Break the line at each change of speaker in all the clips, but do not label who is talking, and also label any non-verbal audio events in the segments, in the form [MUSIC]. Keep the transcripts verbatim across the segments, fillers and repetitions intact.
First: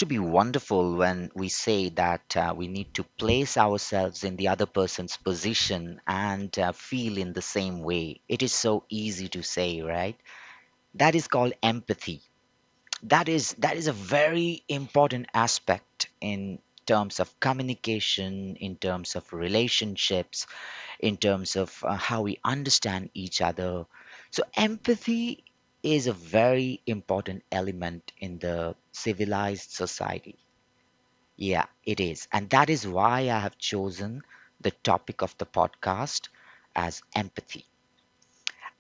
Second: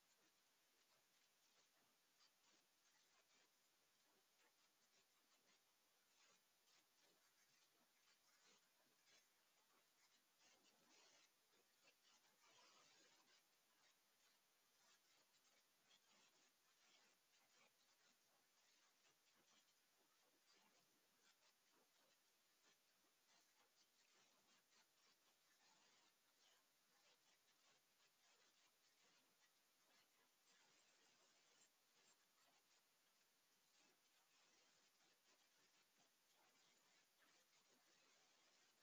to be wonderful when we say that uh, we need to place ourselves in the other person's position and uh, feel in the same way. It is so easy to say, right? That is called empathy. That is that is a very important aspect in terms of communication, in terms of relationships, in terms of uh, how we understand each other. So empathy is a very important element in the civilized society. Yeah, it is. And that is why I have chosen the topic of the podcast as empathy.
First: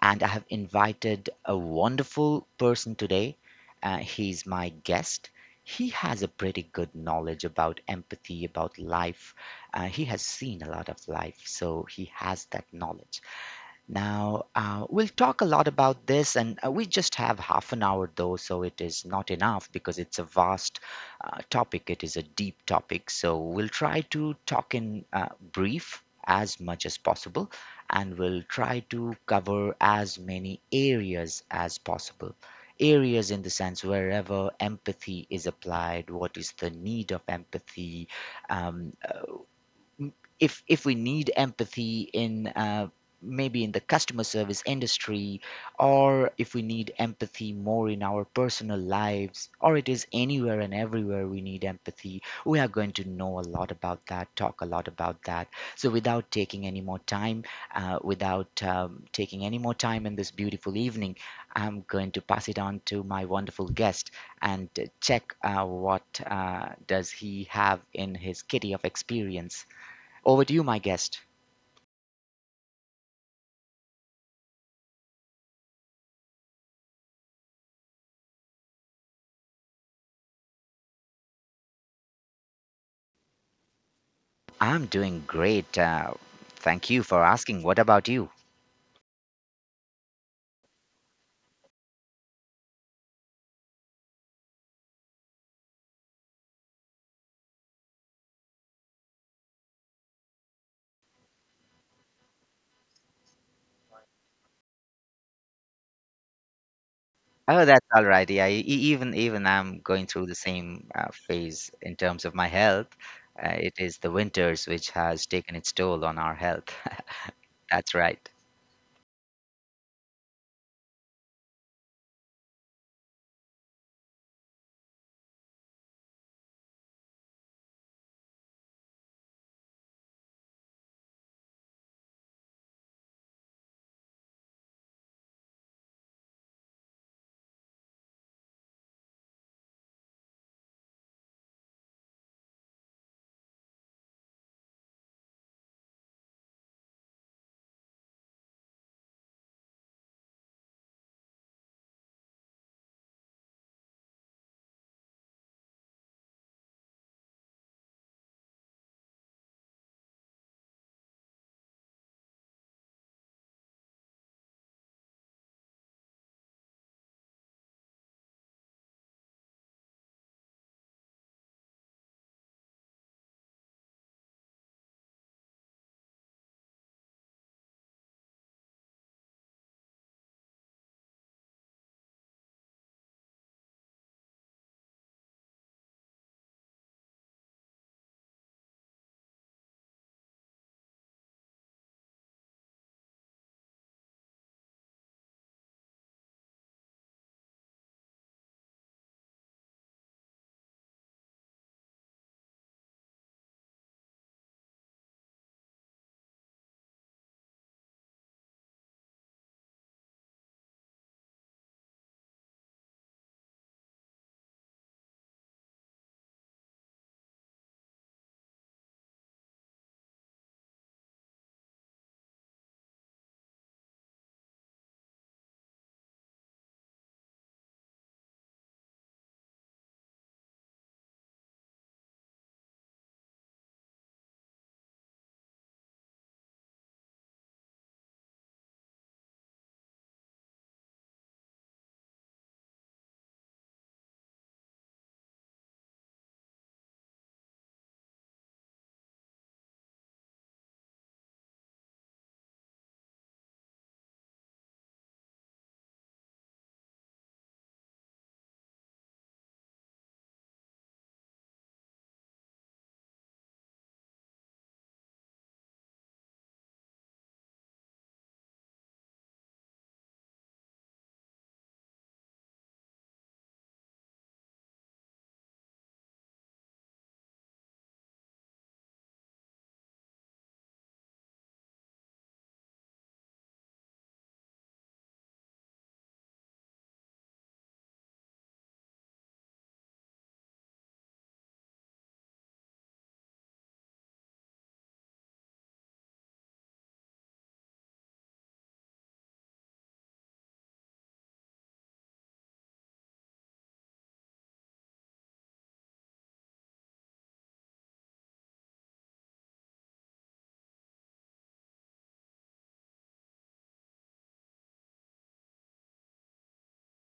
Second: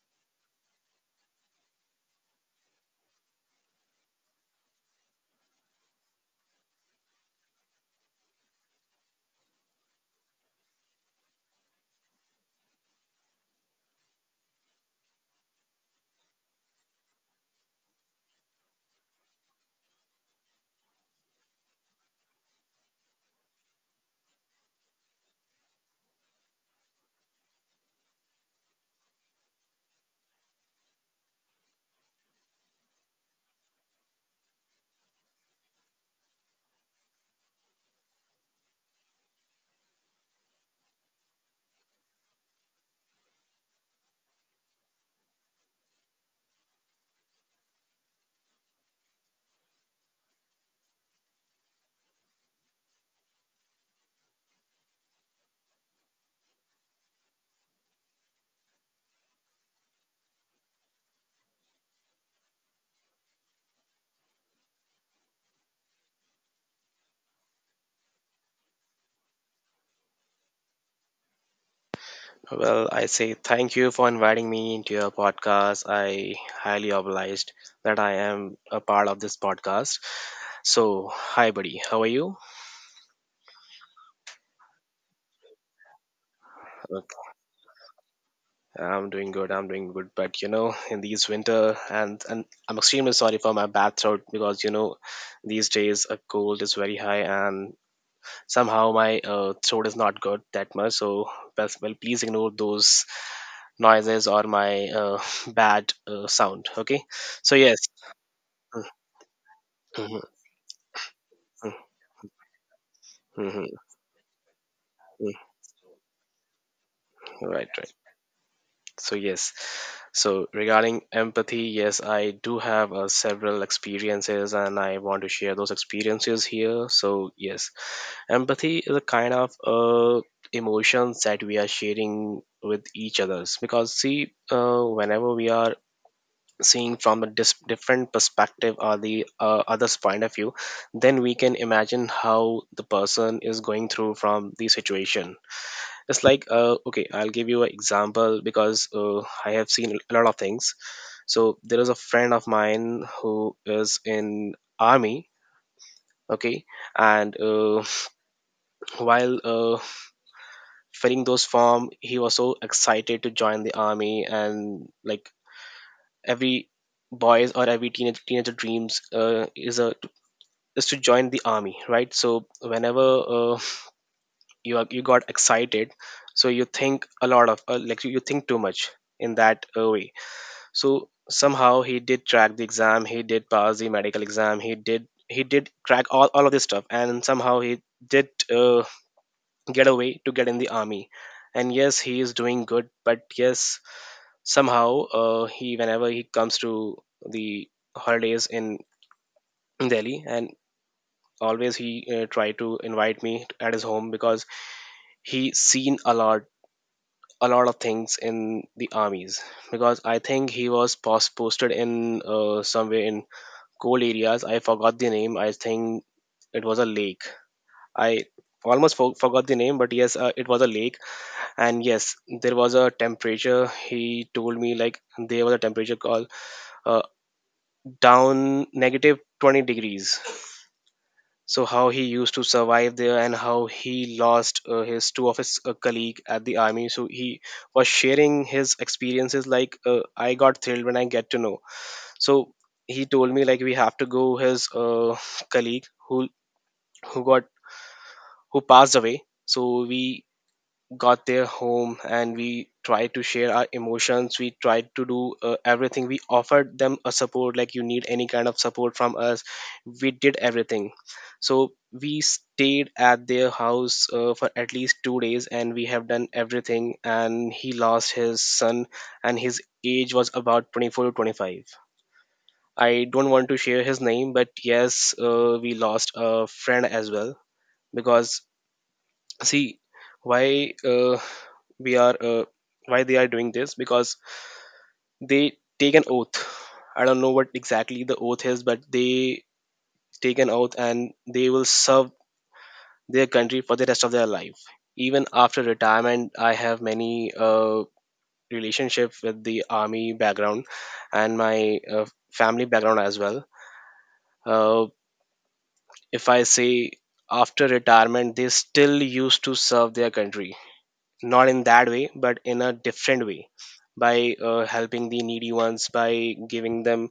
And I have invited a wonderful person today. Uh, he's my guest. He has a pretty good knowledge about empathy, about life. Uh, he has seen a lot of life, so he has that knowledge. Now, uh, we'll talk a lot about this, and uh, we just have half an hour though, so it is not enough because it's a vast uh, topic. It is a deep topic. So we'll try to talk in uh, brief as much as possible, and we'll try to cover as many areas as possible. Areas in the sense wherever empathy is applied, what is the need of empathy, um, m- if if we need empathy in uh, maybe in the customer service industry, or if we need empathy more in our personal lives, or it is anywhere and everywhere we need empathy, we are going to know a lot about that, talk a lot about that. So without taking any more time, uh, without um, taking any more time in this beautiful evening, I'm going to pass it on to my wonderful guest, and uh, check uh, what uh, does he have in his kitty of experience. Over to you, my guest.
Well, I say thank you for inviting me into your podcast. I highly obliged that I am a part of this podcast. So, hi buddy, how are you?
I'm doing great. Uh, thank you for
Okay.
asking. What about you?
I'm doing good. I'm doing good, but you know, in these winter and and I'm extremely sorry for my bad throat because you know, these days a cold is very high and somehow my uh, throat is not good that much. So, best- well, please ignore those noises or my uh, [LAUGHS] bad uh, sound. Okay. So
Oh,
yes.
that's all right. Yeah, e- e-, even even I'm going through the same uh, phase
[LAUGHS]
in terms of my health. Uh,
Mhm,
it is the winters which has
mm,
taken its toll on our health.
right,
[LAUGHS]
right.
That's right.
So yes. So regarding empathy, yes, I do have uh, several experiences and I want to share those experiences here. So yes, empathy is a kind of uh, emotions that we are sharing with each others because see, uh, whenever we are seeing from a dis- different perspective or the uh, other's point of view, then we can imagine how the person is going through from the situation. It's like uh, okay, I'll give you an example because uh, I have seen a lot of things. So there is a friend of mine who is in army. Okay. And uh, [SNIFFS] while uh, filling those form, he was so excited to join the army. And like every boys or every teenage teenager dreams uh, is a is to join the army, right? So whenever uh, you are, you got excited, so you think a lot of uh, like you you think too much in that uh, way. So somehow he did crack the exam, he did pass the medical exam, he did he did crack all, all of this stuff, and somehow he did uh, get away to get in the army. And yes, he is doing good. But yes, somehow uh, he whenever he comes to the holidays in Delhi, and always he uh, try to invite me at his home because he seen a lot a lot of things in the armies because I think he was pos- posted in uh, somewhere in cold areas. I forgot the name. I think it was a lake. I almost for- forgot the name, but yes, uh, it was a lake. And yes, there was a temperature. He told me like there was a temperature called uh, down negative twenty degrees. So how he used to survive there, and how he lost uh, his two of his uh, colleague at the army. So he was sharing his experiences. Like uh, I got thrilled when I get to know. So he told me like we have to go his uh, colleague who who got who passed away. So we got their home and we tried to share our emotions, we tried to do uh, everything, we offered them a support, like you need any kind of support from us, we did everything. So we stayed at their house uh, for at least two days, and we have done everything, and he lost his son. And his age was about twenty-four to twenty-five. I don't want to share his name, but yes, uh, we lost a friend as well. Because see, why uh, we are uh, why they are doing this? Because they take an oath. I don't know what exactly the oath is, but they take an oath and they will serve their country for the rest of their life. Even after retirement, I have many uh, relationship with the army background, and my uh, family background as well. uh, if I say, after retirement they still used to serve their country, not in that way but in a different way, by uh, helping the needy ones, by giving them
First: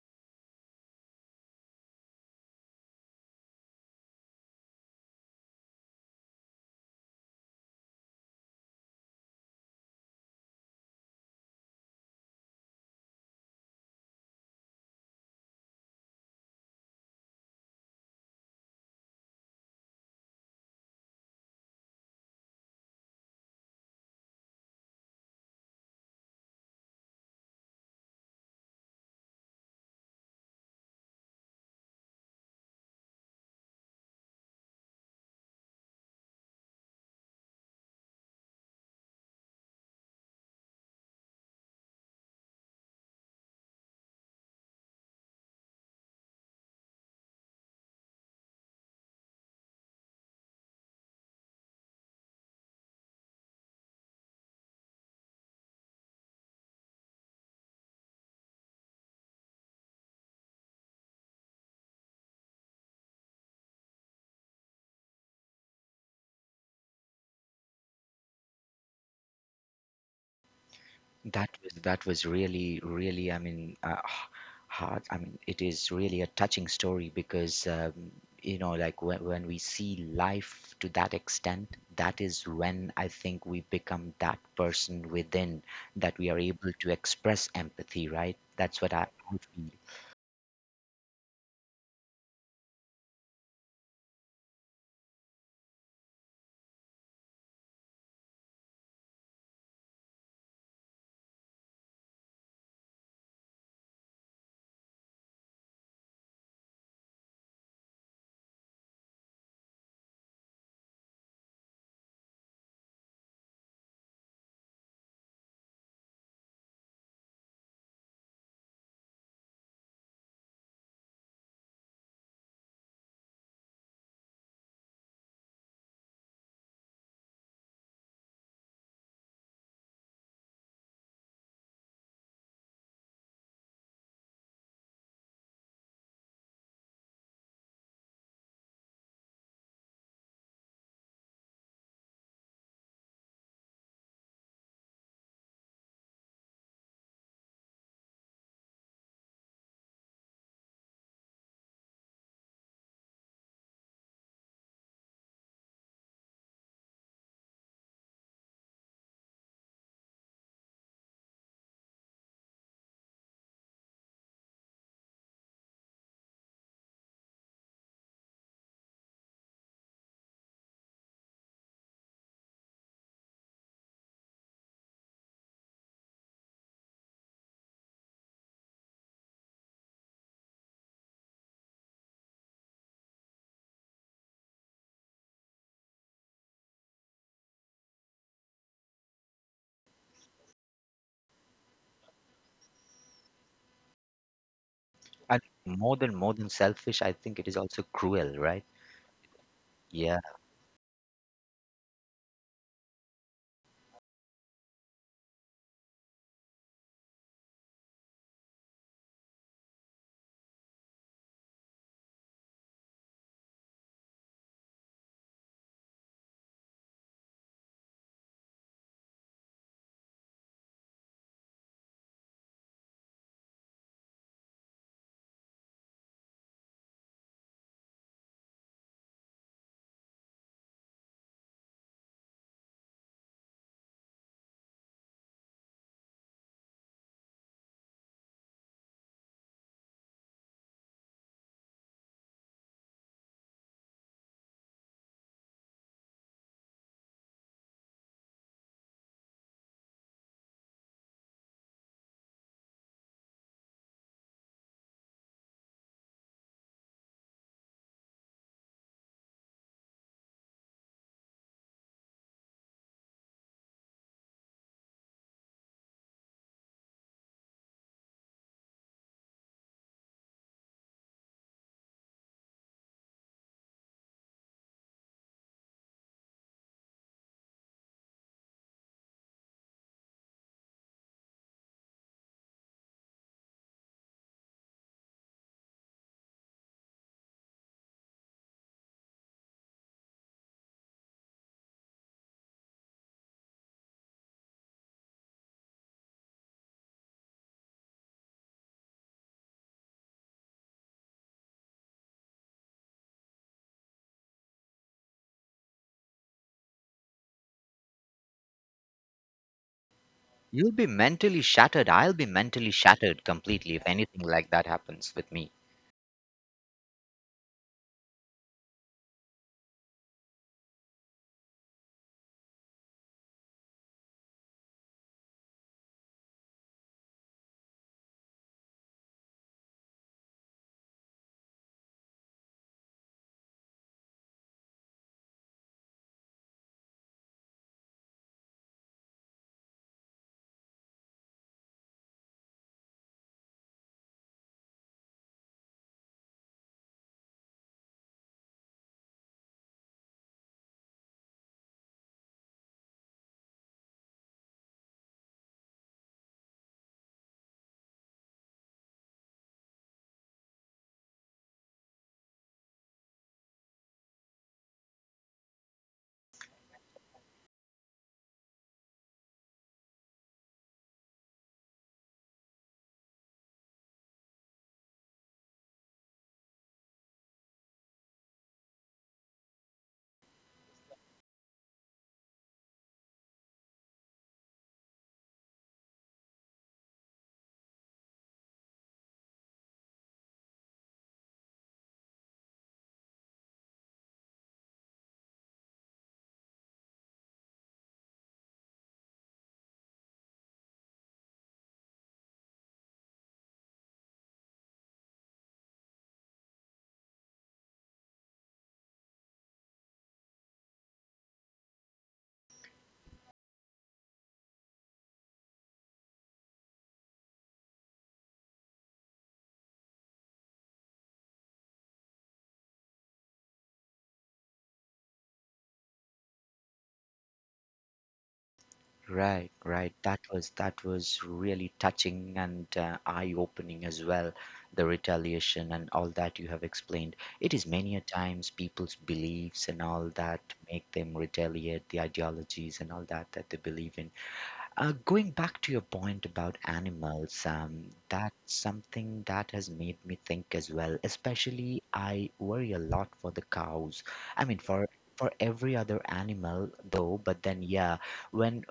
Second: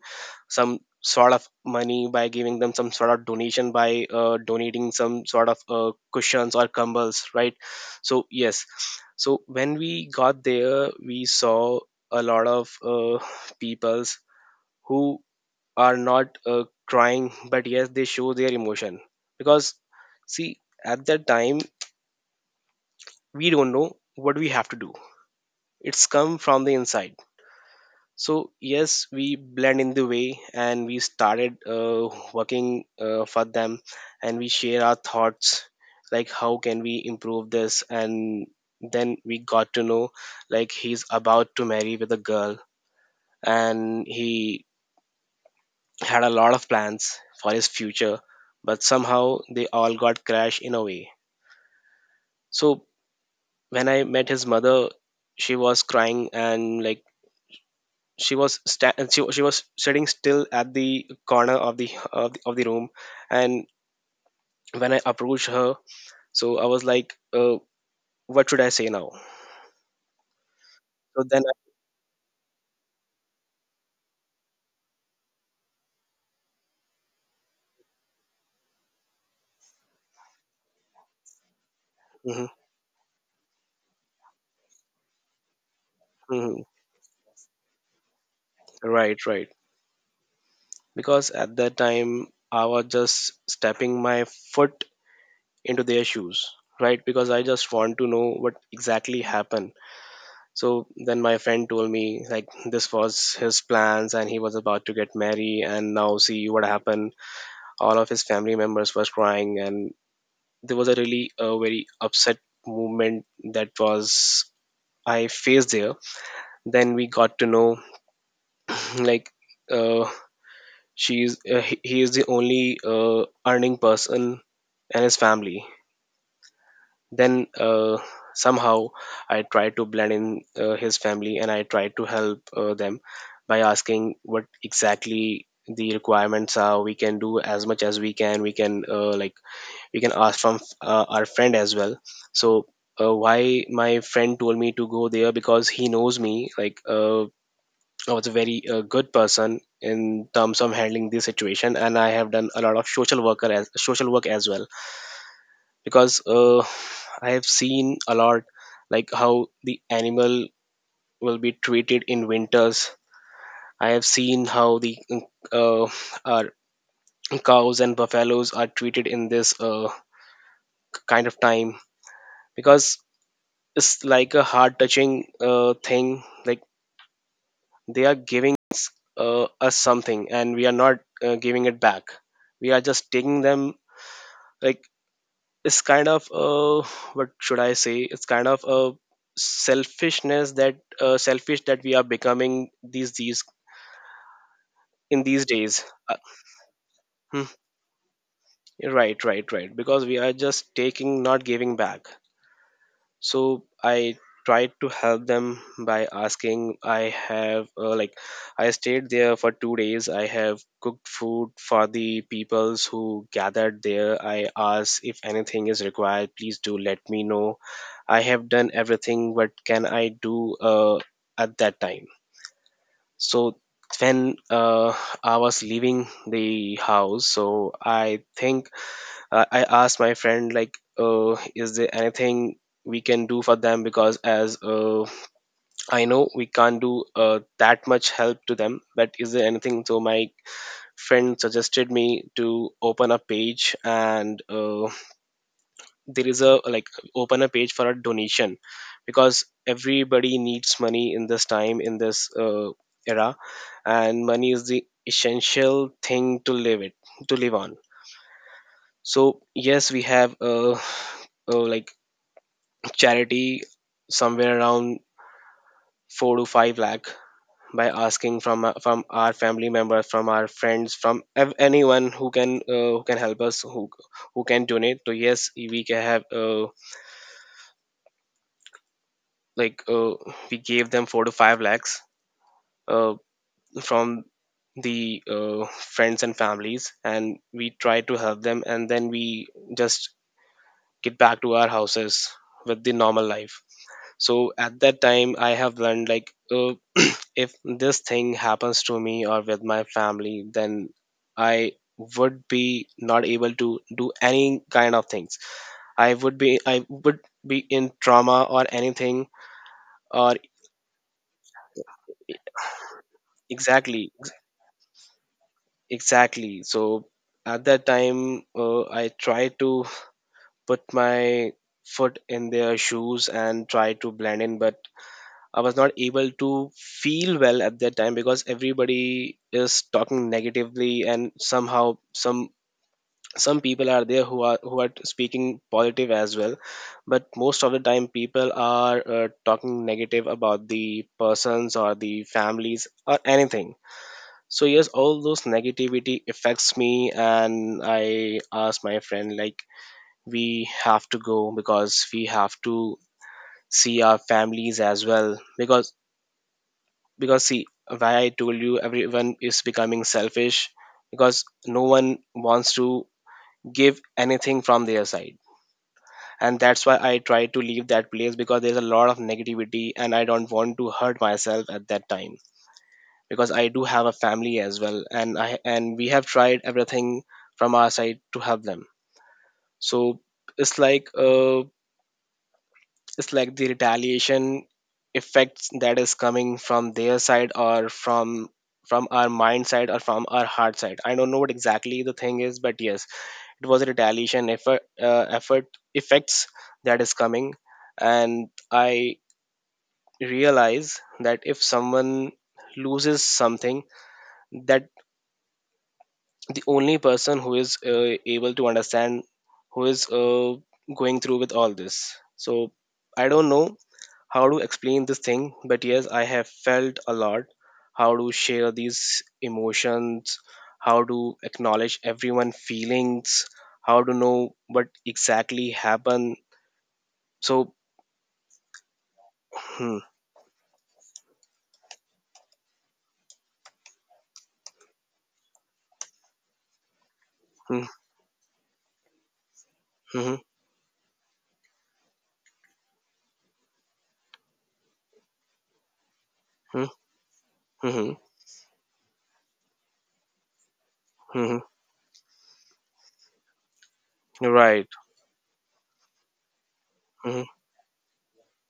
some sort of money, by giving them some sort of donation, by uh, donating some sort of uh, cushions or cumbles, right. So yes, so when we got there, we saw a lot of uh, peoples who are not uh, crying, but yes, they show their emotion. Because see, at that time, we don't know what we have to do. It's come from the inside. So yes, we blend in the way and we started uh, working uh, for them, and we share our thoughts, like how can we improve this. And then we got to know, like he's about to marry with a girl and he had a lot of plans for his future, but somehow they all got crashed in a way. So when I met his mother, she was crying, and like she was sta- she, wa- she was sitting still at the corner of the of the, of the room. And when I approached her, so I was like uh, what should I say now? So then
That
I,
was that was really, really, I mean, uh, h- hard. I mean, it is really a touching story because um, you know, like when when we see life to that extent, that is
mhm,
when I think we become that person within, that we are
mhm.
able to express empathy, right? That's what I,
Right,
I
right.
feel.
Because at that time, I was just stepping my foot into their shoes. Right, because I just want to know what exactly happened. So then my friend told me like this was his plans and he was about to get married, and now see what happened. All of his family members was crying, and there was a really uh, very upset movement that was I faced there. Then we got to know [CLEARS THROAT] like uh, she's uh, he he is the only uh, earning person and his family. Then uh, somehow I tried to blend in uh, his family, and I tried to help uh, them by asking what exactly the requirements are. We can do as much as we can. We can uh, like we can ask from uh, our friend as well. So uh, why my friend told me to go there, because he knows me like uh, I was a very uh, good person in terms of handling this situation, and I have done a lot of social worker as social work as well. Because uh, I have seen a lot, like how the animal will be treated in winters. I have seen how the uh, our cows and buffaloes are treated in this uh, kind of time, because it's like a heart touching uh, thing. Like they are giving uh, us something, and we are not uh, giving it back. We are just taking them. Like it's kind of uh, what should I say, it's kind of a selfishness, that uh, selfish that we are becoming these these in
And
these days.
more than
uh,
more than selfish, I think it
hmm,
is also cruel, right?
right, right, right. Because
Yeah,
we are just taking, not giving back. So I tried to help them by asking. I have uh, like, I stayed there for two days. I have cooked food for the peoples who gathered there. I asked if anything is required, please do let me know. I have done everything. What can I do uh, at that time? So when uh, I was leaving the house, so I think I I asked my friend like, uh, is there anything we can do for them? Because as uh, I know we can't do uh, that much help to them, but is there anything? So my friend suggested me to open a page, and uh, there is a like, open a page for a donation, because everybody needs money in this time, in this uh, era, and money is the essential thing to live it to live on. So yes, we have uh, uh, like, charity somewhere around four to five lakh, by asking from our- from our family members, from our friends, from ev- anyone who can uh, who can help us, who who can donate. So yes, we can have uh, like uh, we gave them four to five lakhs uh, from the uh, friends and families, and we try to help them. And then we just get back to our houses with the normal life. So at that time, I have learned like uh, if this thing happens to me or with my family, then I would be not able to do any kind of things. i would be I would be in trauma or anything. Or
you'll be mentally shattered. I'll be mentally shattered completely if
exactly,
anything like that happens with me.
exactly. So at that time, uh, I try to put my foot in their shoes and try to blend in. But I was not able to feel well at that time because everybody is talking negatively, and somehow some some people are there who are who are speaking positive as well. But most of the time, people are uh, talking negative about the persons or the families or anything. So yes, all those negativity affects me, and I ask my friend like, we have to go because we have to see our families as well. Because because see, why I told you everyone is becoming selfish, because no one wants to give anything from their side. And that's why I try to leave that place, because there's a lot of negativity and I don't want to hurt myself at that time, because I do have a family as well. And I and we have tried everything from our side to help them. So it's like uh, it's like the retaliation effects that is Coming from their side, or from from our mind side, or from our heart side, I don't know what exactly the thing is, but yes, it was a retaliation effort, uh, effort effects, that is coming. And I realize that if someone loses something, that the only person who is uh, able to understand, who is uh, going through with all this. So I don't know how to explain this thing, but yes, I have felt a lot. How to share these emotions, how to acknowledge everyone feelings, how to know what exactly happened. So,
Right, right.
hmm,
That was that was really touching and uh, eye-opening as well, the retaliation and all that you have explained. It is
hmm,
many a times people's beliefs and all
hmm,
that make them retaliate, the ideologies and all that that they believe in. Uh, going back to your point about
hmm,
animals, um,
hmm,
that's something that has made me think as well.
hmm,
Especially, I worry a lot for the cows. I
hmm,
mean, for
right.
for every other animal though. But
Hmm,
then, yeah, when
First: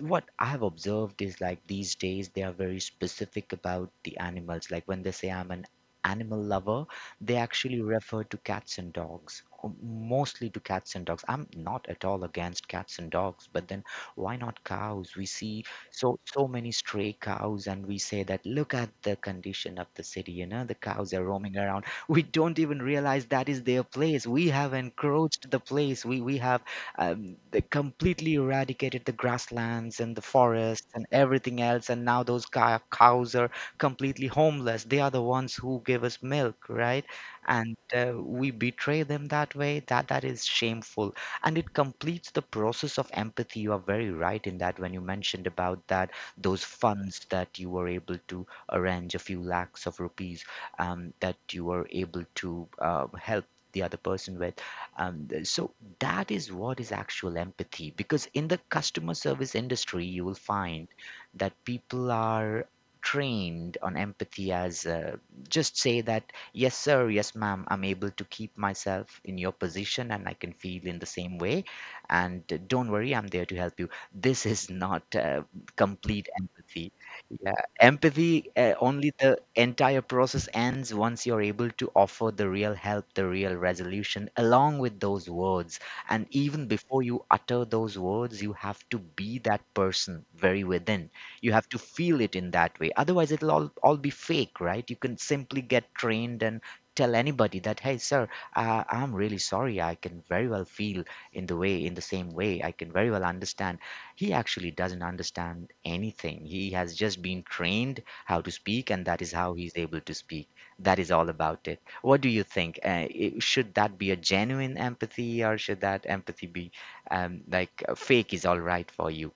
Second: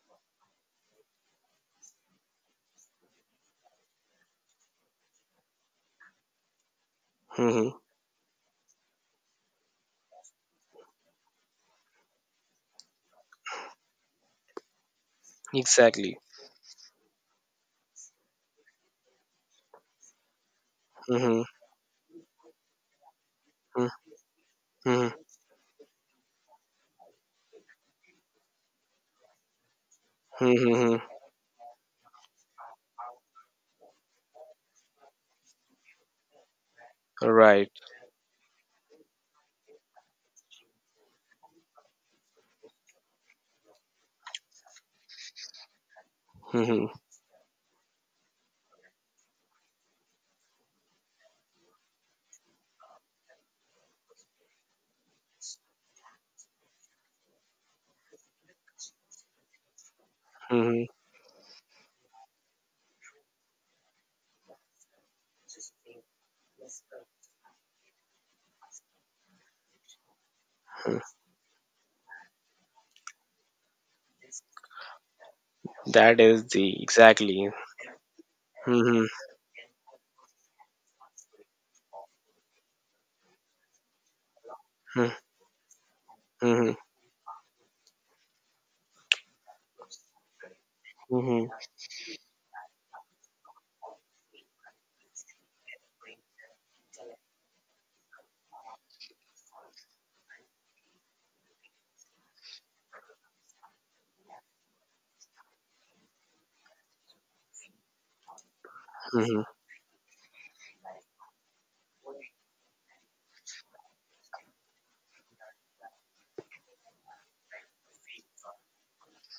what I have observed is like these days they are very specific about the animals. Like when they say I'm an animal lover, they
hmm, hmm,
actually refer to cats and dogs, or mostly to cats and dogs. I'm not at all against cats and dogs, but then why not cows? We see so
exactly.
so many stray cows, and we say that look at the condition of the city. You know the cows are
Hmm,
roaming around. We don't even realize that is their
hmm,
place. We have
hmm,
encroached the place. We we have um, They completely eradicated the grasslands and the
hmm, hmm,
forests
hmm,
and everything else, and now those cow- cows are completely homeless. They are the ones who give us milk, right?
right.
And uh, we betray them that way. That that is shameful, and it completes the process of empathy. You are very right in that when you mentioned about that those
Hmm, hmm,
funds that you were able to arrange, a few lakhs of rupees, um, that you were able to uh, help the other person with, um, th- so that is what is actual empathy. Because in the customer service industry, you will
hmm. Hmm,
find that people are trained on empathy as uh, just say that, yes, sir. Yes, ma'am. I'm able to keep myself in your position, and I can feel
hmm,
in the same way. And uh, don't worry, I'm there to help you. This is not uh,
that
complete
is the
empathy.
exactly.
Yeah, empathy, uh,
Hmm, hmm,
only the entire process ends once you're able to offer the real help, the real resolution, along with
hmm,
those words. And
hmm,
even
hmm.
before you utter those words, you have to be that person very within.
Hmm,
You have to feel it in that way. Otherwise, it'll all, all be fake, right? You can simply get trained and tell anybody that, hey sir, uh, I'm really sorry. I can very well feel in the way in the same way. I can very well understand. He actually doesn't understand anything. He has just been trained how to speak, and
hmm,
that is
hmm.
how he's able to speak. That is all about it. What do you think, uh, i- should that be a genuine empathy, or should that empathy be um, like, uh, fake is all right for you?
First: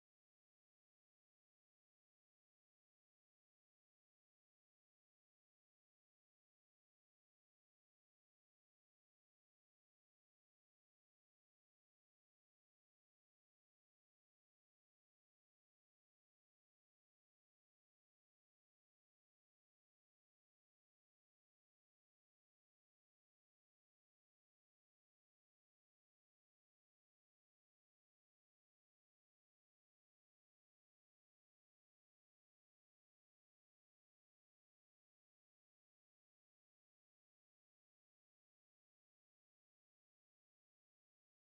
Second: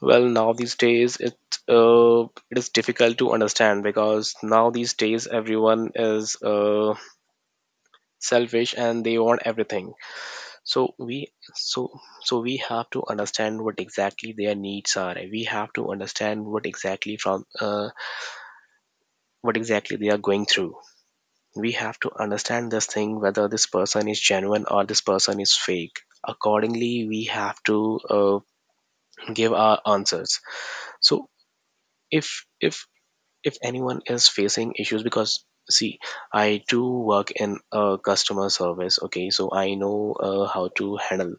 Well, now these days it uh, it is difficult to understand, because now these days everyone is uh, selfish and they want everything. so we so so we have to understand what exactly their needs are. We have to understand what exactly from uh, what exactly they are going through. We have to understand this thing, whether this person is genuine or this person is fake. Accordingly we have to uh, give our answers. So if if if anyone is facing issues, because see, I do work in uh, customer service, okay? So I know uh, how to handle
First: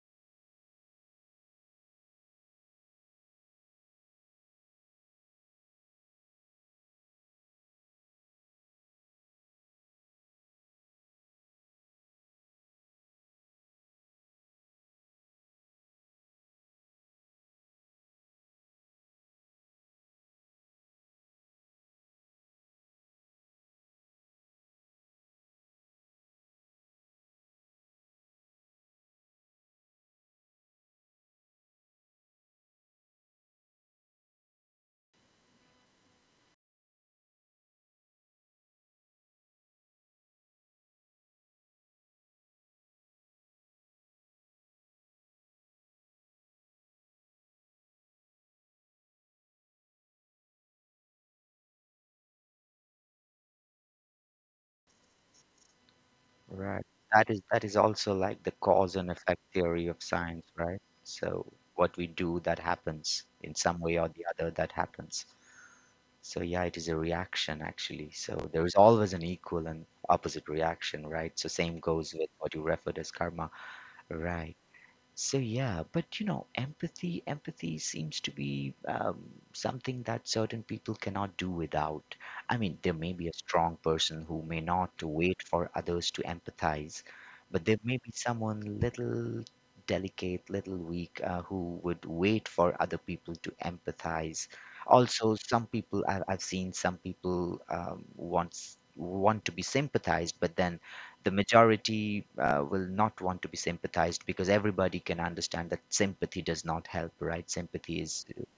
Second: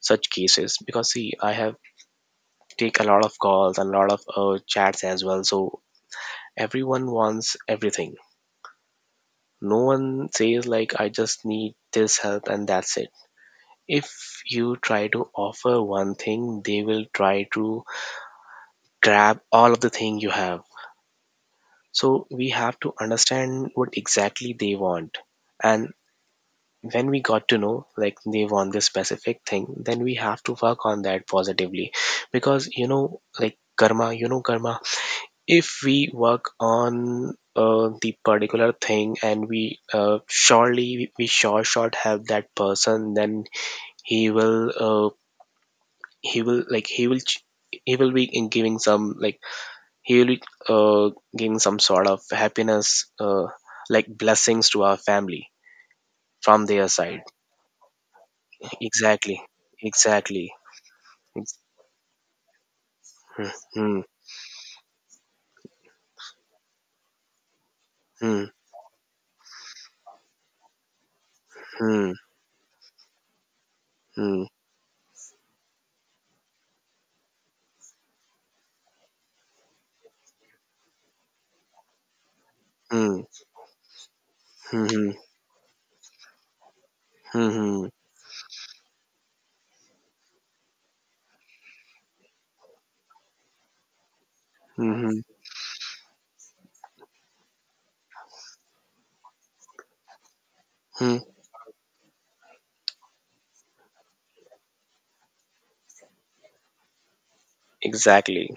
such cases, because see, I have take a lot of calls, a lot of uh, chats as well. So everyone wants everything. No one says like I just need this help and that's it. If you try to offer one thing, they will try to grab all of the thing you have. So we have to understand what exactly they want. And when we got to know like they want this specific thing, then we have to work on that positively. Because you know like karma, you know karma, if we work on uh, the particular thing, and we uh, surely, we sure shot have that person, then he will uh, he will like he will ch- he will be in giving some, like, he will be uh, giving some sort of happiness, uh, like blessings to our family from
Right.
their side.
That is that is also like the cause and effect
Exactly.
theory of science,
Exactly.
right? So
Ex-
what we do, that happens in some way
hmm,
or the other, that happens. So yeah, it is a reaction actually. So
hmm,
there is always an equal and opposite reaction, right? So same goes
hmm,
with what you referred as karma,
hmm,
right? So yeah, but you know, empathy empathy seems to be um, something that certain people cannot do without. I mean, there may
hmm,
be a strong person who may
hmm,
not to
hmm,
wait for others to empathize, but there
hmm,
may be someone little delicate, little weak, uh, who would wait for other people to empathize.
hmm, hmm.
Also, some people I've, I've seen some people um, wants want to be sympathized, but then
Hmm.
the majority uh, will not want to be sympathized, because everybody can understand that sympathy does not help, right? Sympathy is
Exactly.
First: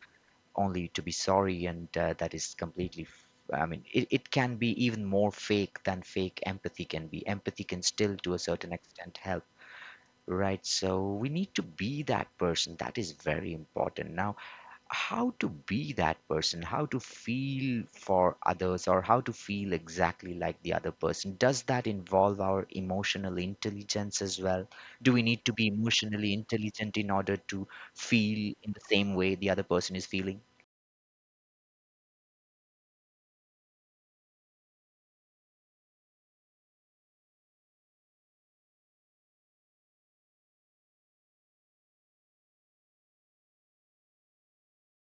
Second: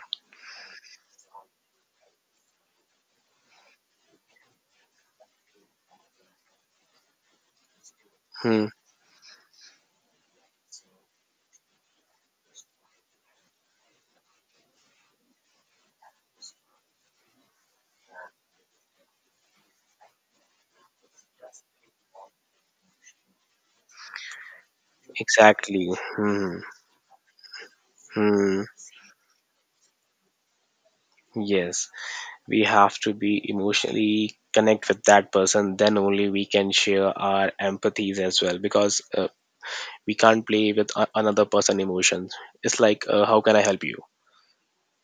only to be sorry, and uh, that is completely. f- I mean, it, it can be even more fake than fake empathy can be. Empathy can still, to a
Hmm.
certain extent, help, right? So we need to be that person. That is very important. Now, how to be that person, how to feel for others, or how to feel exactly like the other person. Does that involve our emotional intelligence as well? Do we need to be
Exactly.
emotionally
Hmm.
intelligent in order to feel
Hmm.
in the same way the other person is feeling?
Yes, we have to be emotionally connect with that person. Then only we can share our empathies as well, because uh, we can't play with a- another person' emotions. It's like, uh, how can I help you?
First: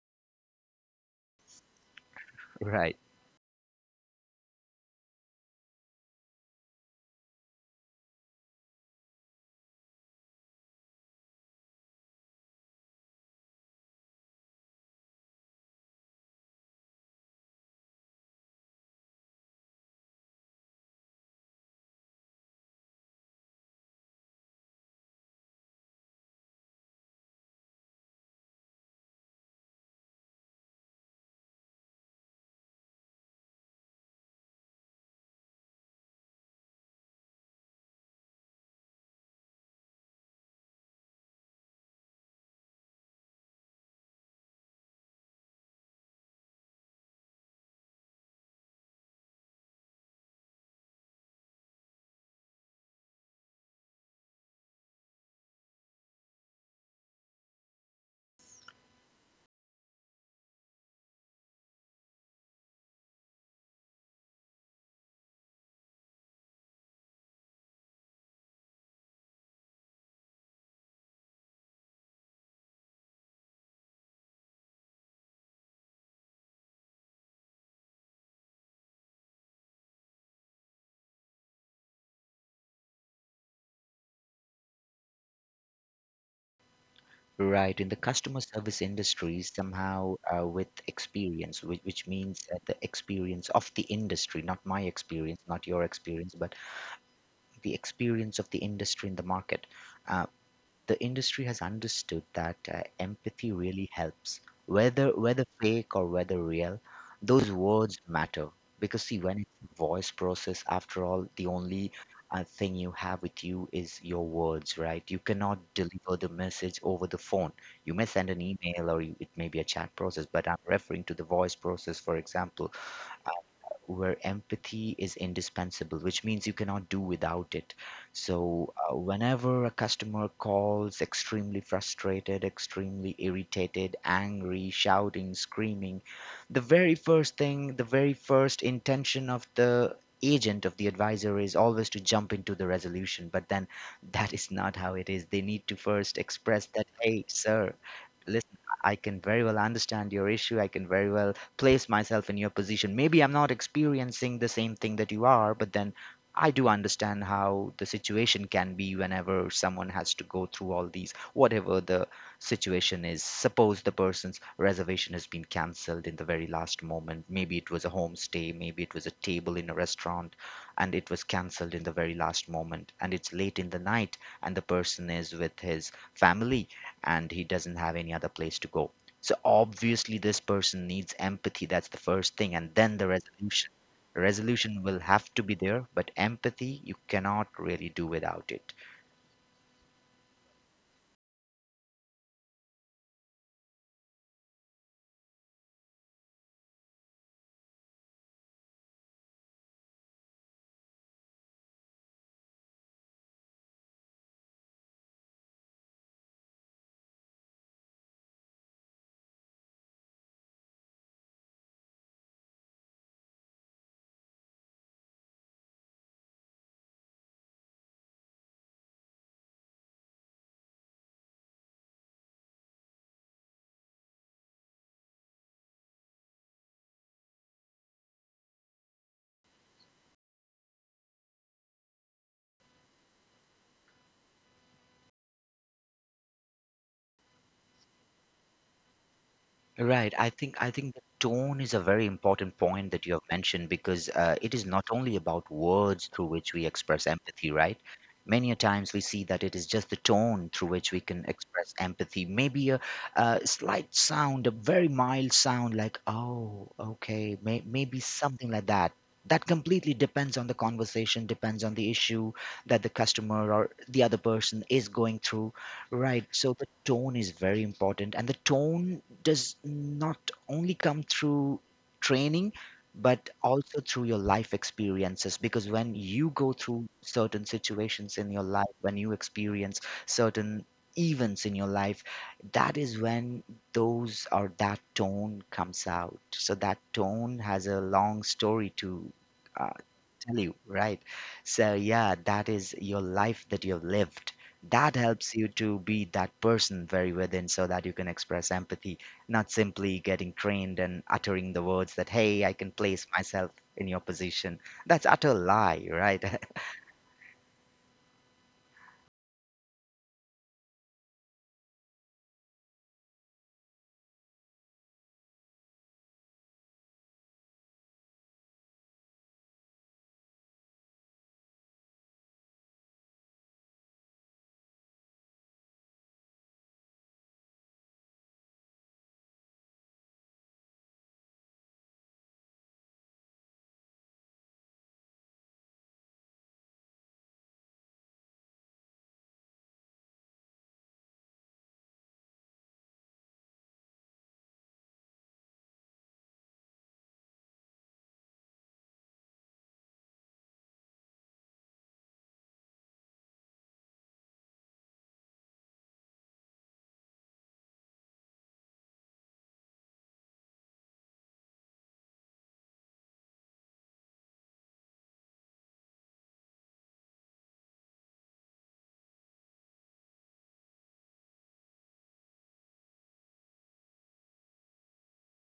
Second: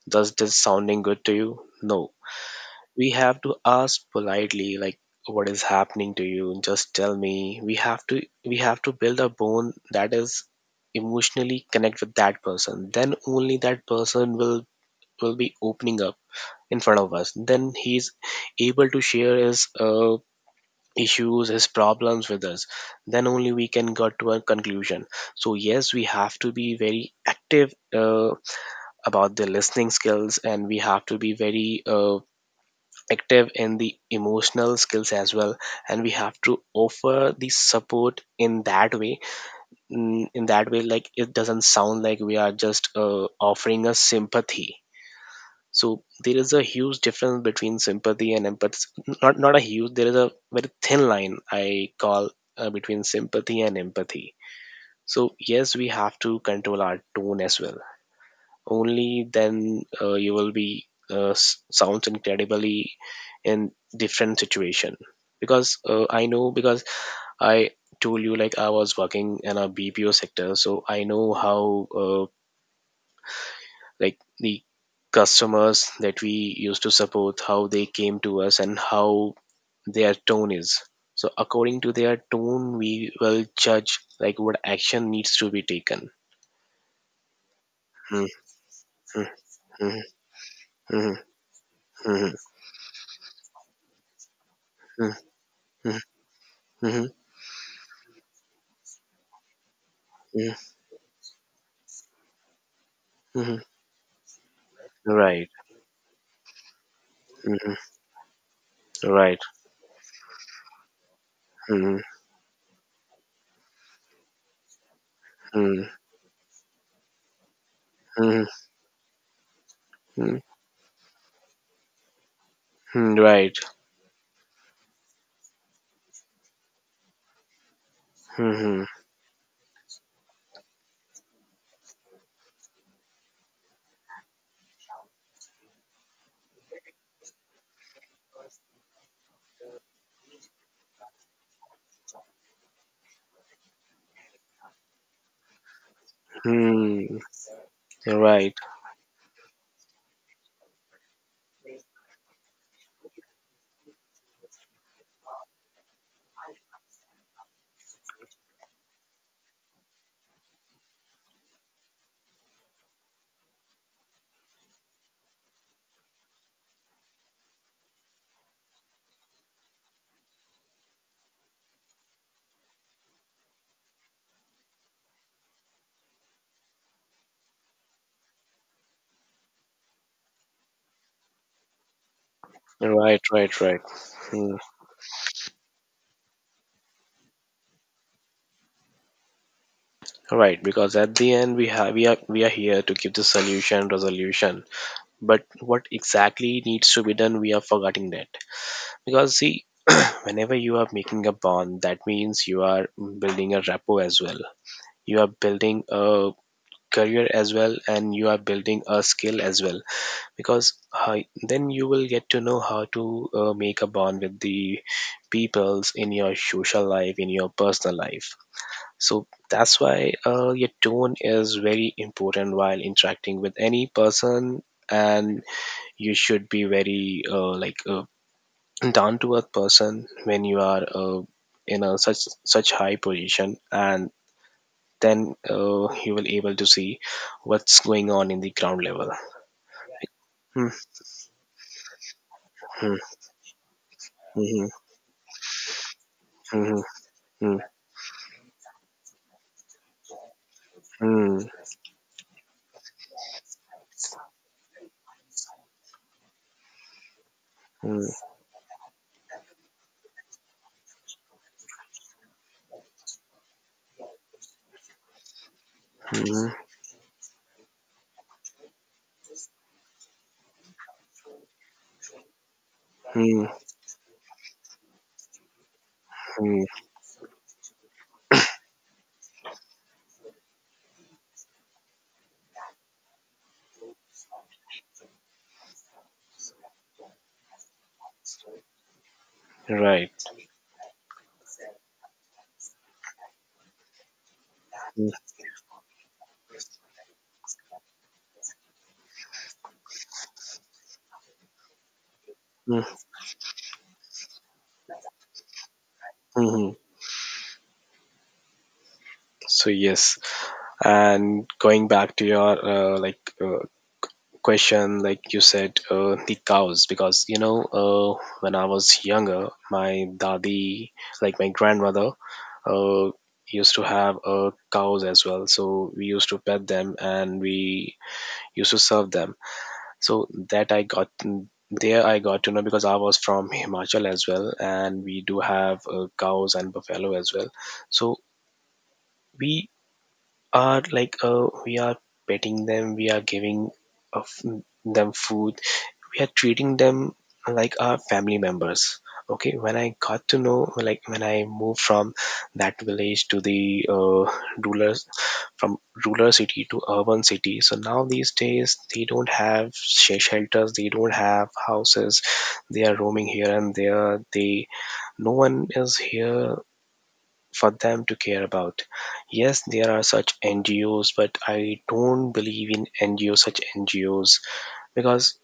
Does this sounding good to you? No.
Right.
We have to ask politely, like, what is happening to you? Just tell me. We have to we have to build a bond that is emotionally connect with that person. Then only that person will will be opening up in front of us, then he's able to share his uh, issues, his problems with us. Then only we can get to a conclusion. So yes, we have to be very active uh, about the listening skills, and we have to be very uh, active in the emotional skills as well, and we have to offer the support in that way. Mm, in that way, like it doesn't sound like we are just uh, offering a sympathy. So there is a huge difference between sympathy and empathy. Not not a huge. There is a very thin line I call uh, between sympathy and empathy. So yes, we have to control our tone as well. Only then uh, you will be uh, s- sounds incredibly in different situation. Because uh, I know, because I told you, like, I was working in a B P O sector, so I know how, uh, like, the customers that we used to support, how they came to us, and how their tone is. So according to their tone, we will judge like what action needs to be taken.
Right. In the
Mhm,
customer service
mhm,
industry,
mhm,
somehow uh, with
mhm,
experience, which, which
mhm,
means uh, the experience of the industry, not my
mhm,
experience, not your
mhm,
experience, but
mhm,
the experience of the industry in the market, uh,
mhm,
the industry has understood that uh, empathy
mhm.
really helps, whether whether
Right.
fake or whether real, those
Mhm,
words matter. Because see,
right.
when it's voice process, after all, the only
Mhm,
uh, thing you have with you is your words, right? You cannot
mhm,
deliver the message over the phone. You may send an
mhm,
email, or you, it may be a chat process,
mhm,
but I'm referring to the voice process, for example,
mhm, right.
where empathy is indispensable, which means you cannot do without it. So,
Mhm,
uh, whenever a customer calls extremely frustrated, extremely irritated, angry, shouting, screaming, the very first thing, the very first intention of the agent of the advisor is always to jump into the resolution. But then that is not how it is. They need to first express that,
mhm.
hey sir,
Right,
listen, I can very well understand your issue. I can very well place myself in your position. Maybe I'm not experiencing the same thing that you are, but then I do understand how the situation can be whenever someone has to go through all these, whatever the situation is. Suppose the person's reservation has been cancelled in the very last moment. Maybe it was a homestay, maybe it was a table in a restaurant, and it was cancelled in the very last moment. And it's late in the night, and the person is with his family, and he doesn't have any other place to go. So obviously, this person needs empathy. That's the first thing, and then the
right, right,
resolution.
right.
Resolution will have to be there, but empathy you cannot really do without it.
Right, because at the end, we have we are, we are here to give the solution resolution, but what exactly needs to be done, we are forgetting that. Because see, [CLEARS THROAT] whenever you are making a bond, that means you are building a rapport as well. You are building a career as well, and you are building a skill as well. Because uh, then you will get to know how to uh, make a bond with the peoples in your social life, in your personal life. So that's why uh, your tone is very important while interacting with any person, and you should be very, uh, like, a down to earth person when you are uh, in a such such high position, and then uh, you will able to see what's going on in the ground level.
Right. I think
Hmm,
I think the tone is a very important point
hmm,
that you have mentioned, because uh, it
hmm,
is not only about words through which we
hmm,
express empathy,
hmm,
right? Many a times we see that it is just the tone through which we can
hmm,
express empathy. Maybe a, a slight sound, a very mild sound, like "oh, okay," may, maybe something like that. That completely depends on the conversation, depends on the issue that the customer or the other person is going through. Right.
hmm,
So the tone is very important, and the tone does not only come through training, but
hmm, hmm,
also through your life experiences. Because when you go
hmm.
through certain situations in your life, when you experience certain events in your life, that is when those or that tone comes out. So that tone has a long story to. uh,
Right.
tell you, right? So, yeah, that is your life that you've lived. That helps you to be that person very within so that you can express empathy, not simply getting trained and uttering the words that, hey, I can place myself in your position. That's utter lie, right?
Mhm. So yes, and going back to your, uh, like uh, question, like you said, uh, the cows, because you know, uh, when I was younger, my dadi, like my grandmother, uh, used to have uh, cows as well. So we used to pet them, and we used to serve them. So that I got there, I got to know, because I was from Himachal as well, and we do have uh, cows and buffalo as well. So we are, like, uh, we are petting them, we are giving of them food, we are treating them like our family members. Okay, when I got to know, like, when I moved from that village to the, uh, rural from rural city to urban city, so now these days they don't have sh- shelters, they don't have houses, they are roaming here and there, they no one is here for them to care about. Yes, there are such N G Os, but I don't believe in N G Os, such N G Os, because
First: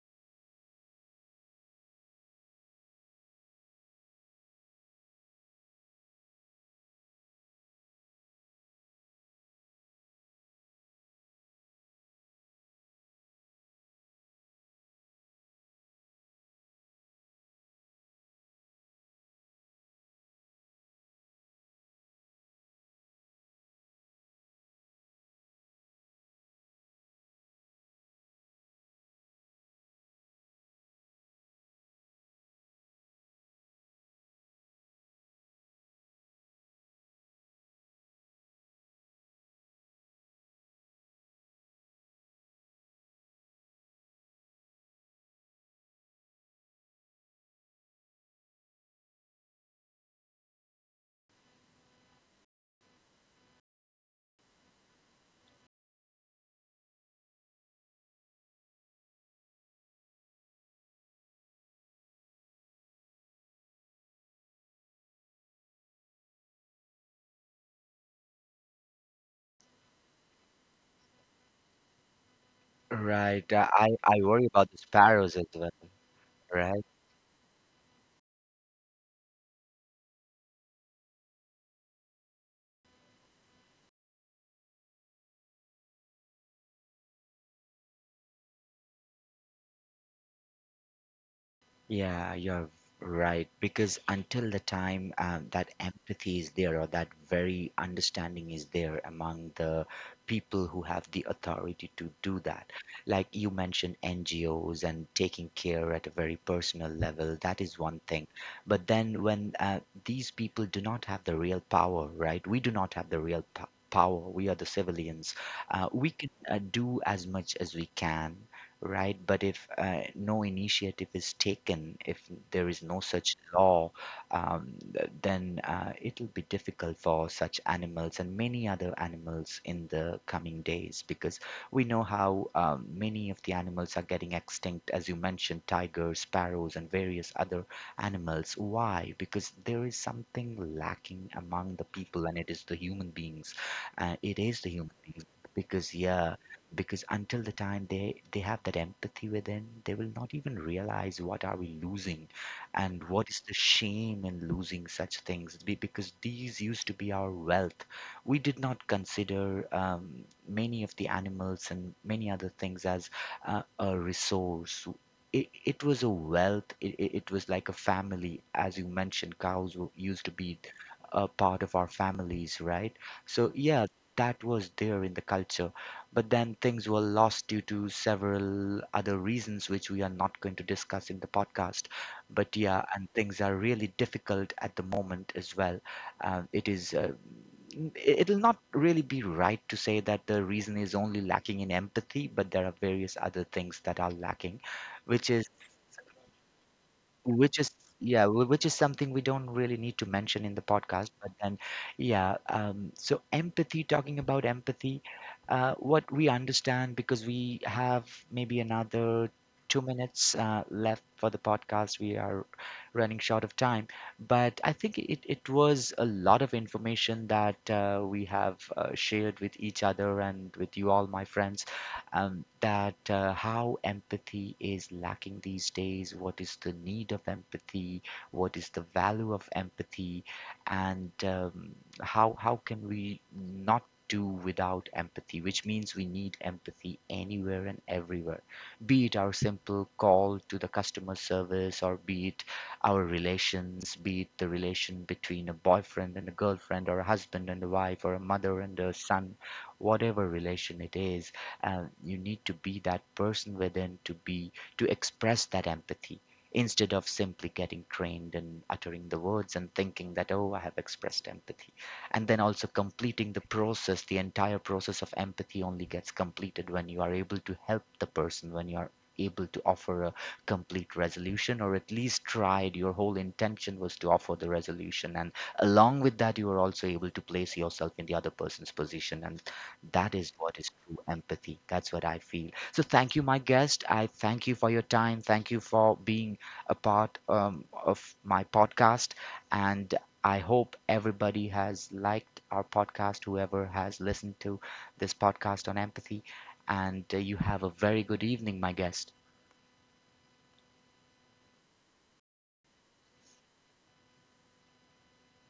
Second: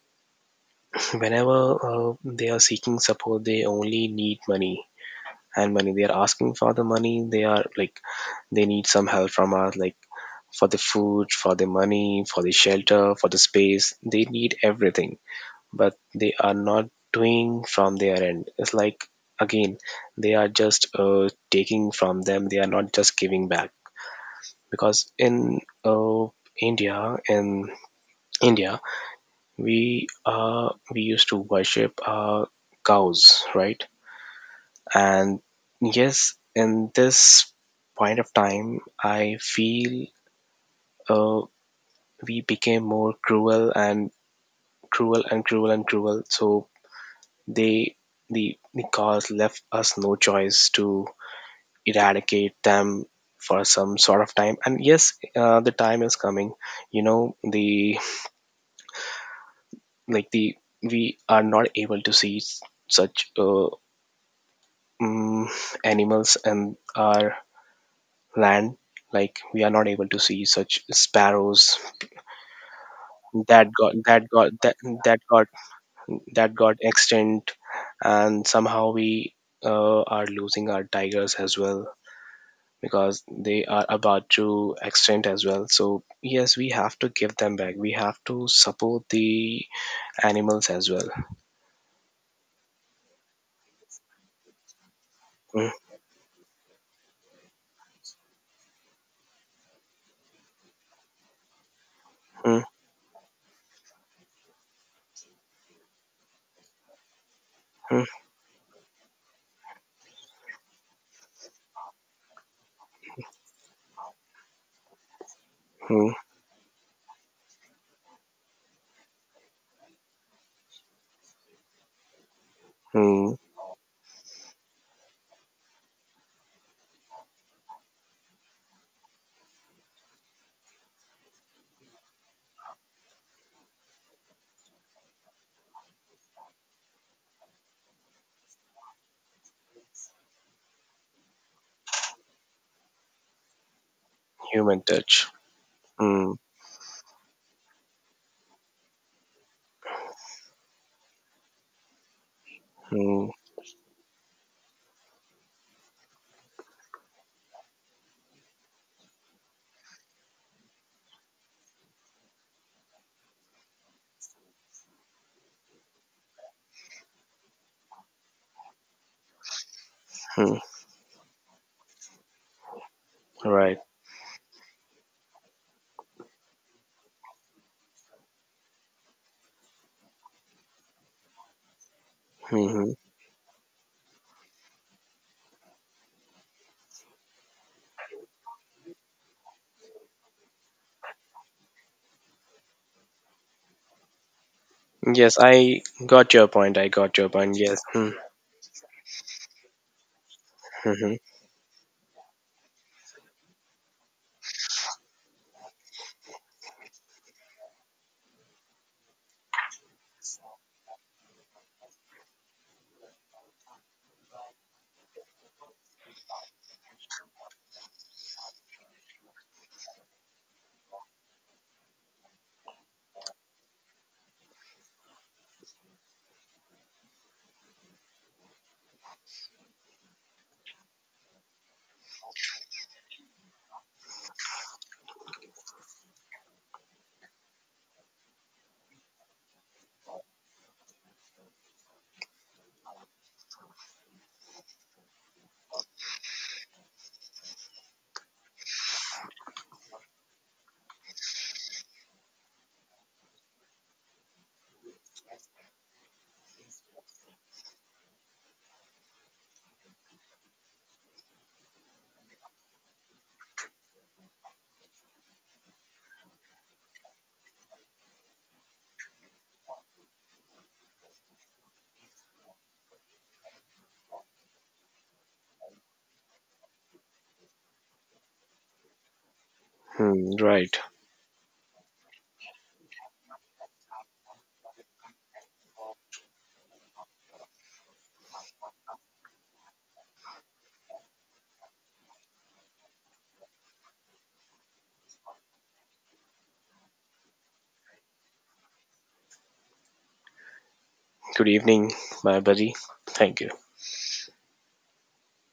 [LAUGHS] whenever uh, they are seeking support, they only need money and money. They are asking for the money. They are like, they need some help from us, like, for the food, for the money, for the shelter, for the space. They need everything, but they are not doing from their end. It's like, again, they are just uh, taking from them, they are not just giving back. Because in uh, India, in India, we uh, we used to worship uh, cows, right? And yes, in this point of time, I feel uh, we became more cruel and cruel and cruel and cruel. So they the the cows left us no choice to eradicate them for some sort of time. And yes, uh, the time is coming. You know the, like the, we are not able to see s- such uh, mm, animals and our land, like we are not able to see such sparrows
[LAUGHS] Right.
that
uh, I,
got
I
that
worry
got
about
that
the
that
sparrows as
got
well,
that got
right?
extinct, and somehow we uh, are losing our tigers as well, because they are about to extinct as well. So yes, we have to give them back, we have to support the animals as well.
Yeah, you're right. Because until the time uh, that empathy is there or that very understanding is there among the people who have the authority to do
Mhm,
that, like you mentioned, N G Os and taking care at a very personal level, that is one thing. But then when uh, these people do not have the real power, right? We do not have the real po- power. We are the civilians. Uh, we
mhm,
can uh, do as much as we can, right? But if uh, no initiative is taken, if there is no
mhm.
such law, um, th- then uh, it'll be difficult for such animals and many other animals in the coming days, because we know how um, many of the animals are getting extinct, as you mentioned, tigers, sparrows, and various other animals. Why? Because there is something lacking among the people, and it is the human beings. Uh, it is the
Human
human beings,
touch.
because yeah,
Mm,
because until the time they they have that empathy within, they will not even realize what are we losing and what
mm,
is the shame in losing such things. Be- because these used to be our wealth. We did not consider um, many of the animals and many other things as uh, a resource. It, it was a wealth. It, it it was like a family. As you mentioned, cows w- used to
mm,
be a part of our families, right? So
right.
yeah, that was there in the culture, but then things were lost due to several other reasons, which we are not going to discuss in the podcast. But yeah,
Hmm.
and things are really difficult at the moment as well. Uh, it is, uh, n- it- it'll not really be right to say that the reason is only lacking in empathy, but there are various other things that are lacking, which
Yes,
is
I got your point. I got your point.
which is
Yes. Mm-hmm.
yeah, wh- which is something we don't really need to mention in the
Mm-hmm.
podcast,
Mm,
but then yeah, um, so empathy, talking about empathy, uh, what we understand, because we have maybe another two minutes uh, left for the podcast. We are running short of time, but I think it, it was a lot of information that uh, we have uh, shared with each other and with you all, my friends, um, that uh, how empathy is lacking these days, what is the need of empathy, what is the value of empathy, and um, how how can we not do without empathy, which means we need empathy anywhere and everywhere, be it our simple call to the customer service, or be it our relations, be it the relation between a boyfriend and a girlfriend, or a husband and a wife, or a mother and a son, whatever relation it is, uh, you need to be that person within, to be, to express that empathy instead of simply getting trained and uttering the words and thinking that, oh, I have expressed empathy. And then also completing the process, the entire process of empathy only gets completed when you are able to help the person, when you are able to offer a complete resolution, or at least tried, your whole intention was to offer the resolution, and along with that you are also able to place yourself in the other person's position, and
hmm,
that is
hmm.
what is
Right.
true empathy. That's what I feel. So thank you, my guest. I thank you for your time. Thank you for being a part um, of my podcast. And I hope everybody has liked our podcast, whoever has listened to this podcast on empathy. And uh, you have a very good evening, my guest.
Good evening, my buddy. Thank you.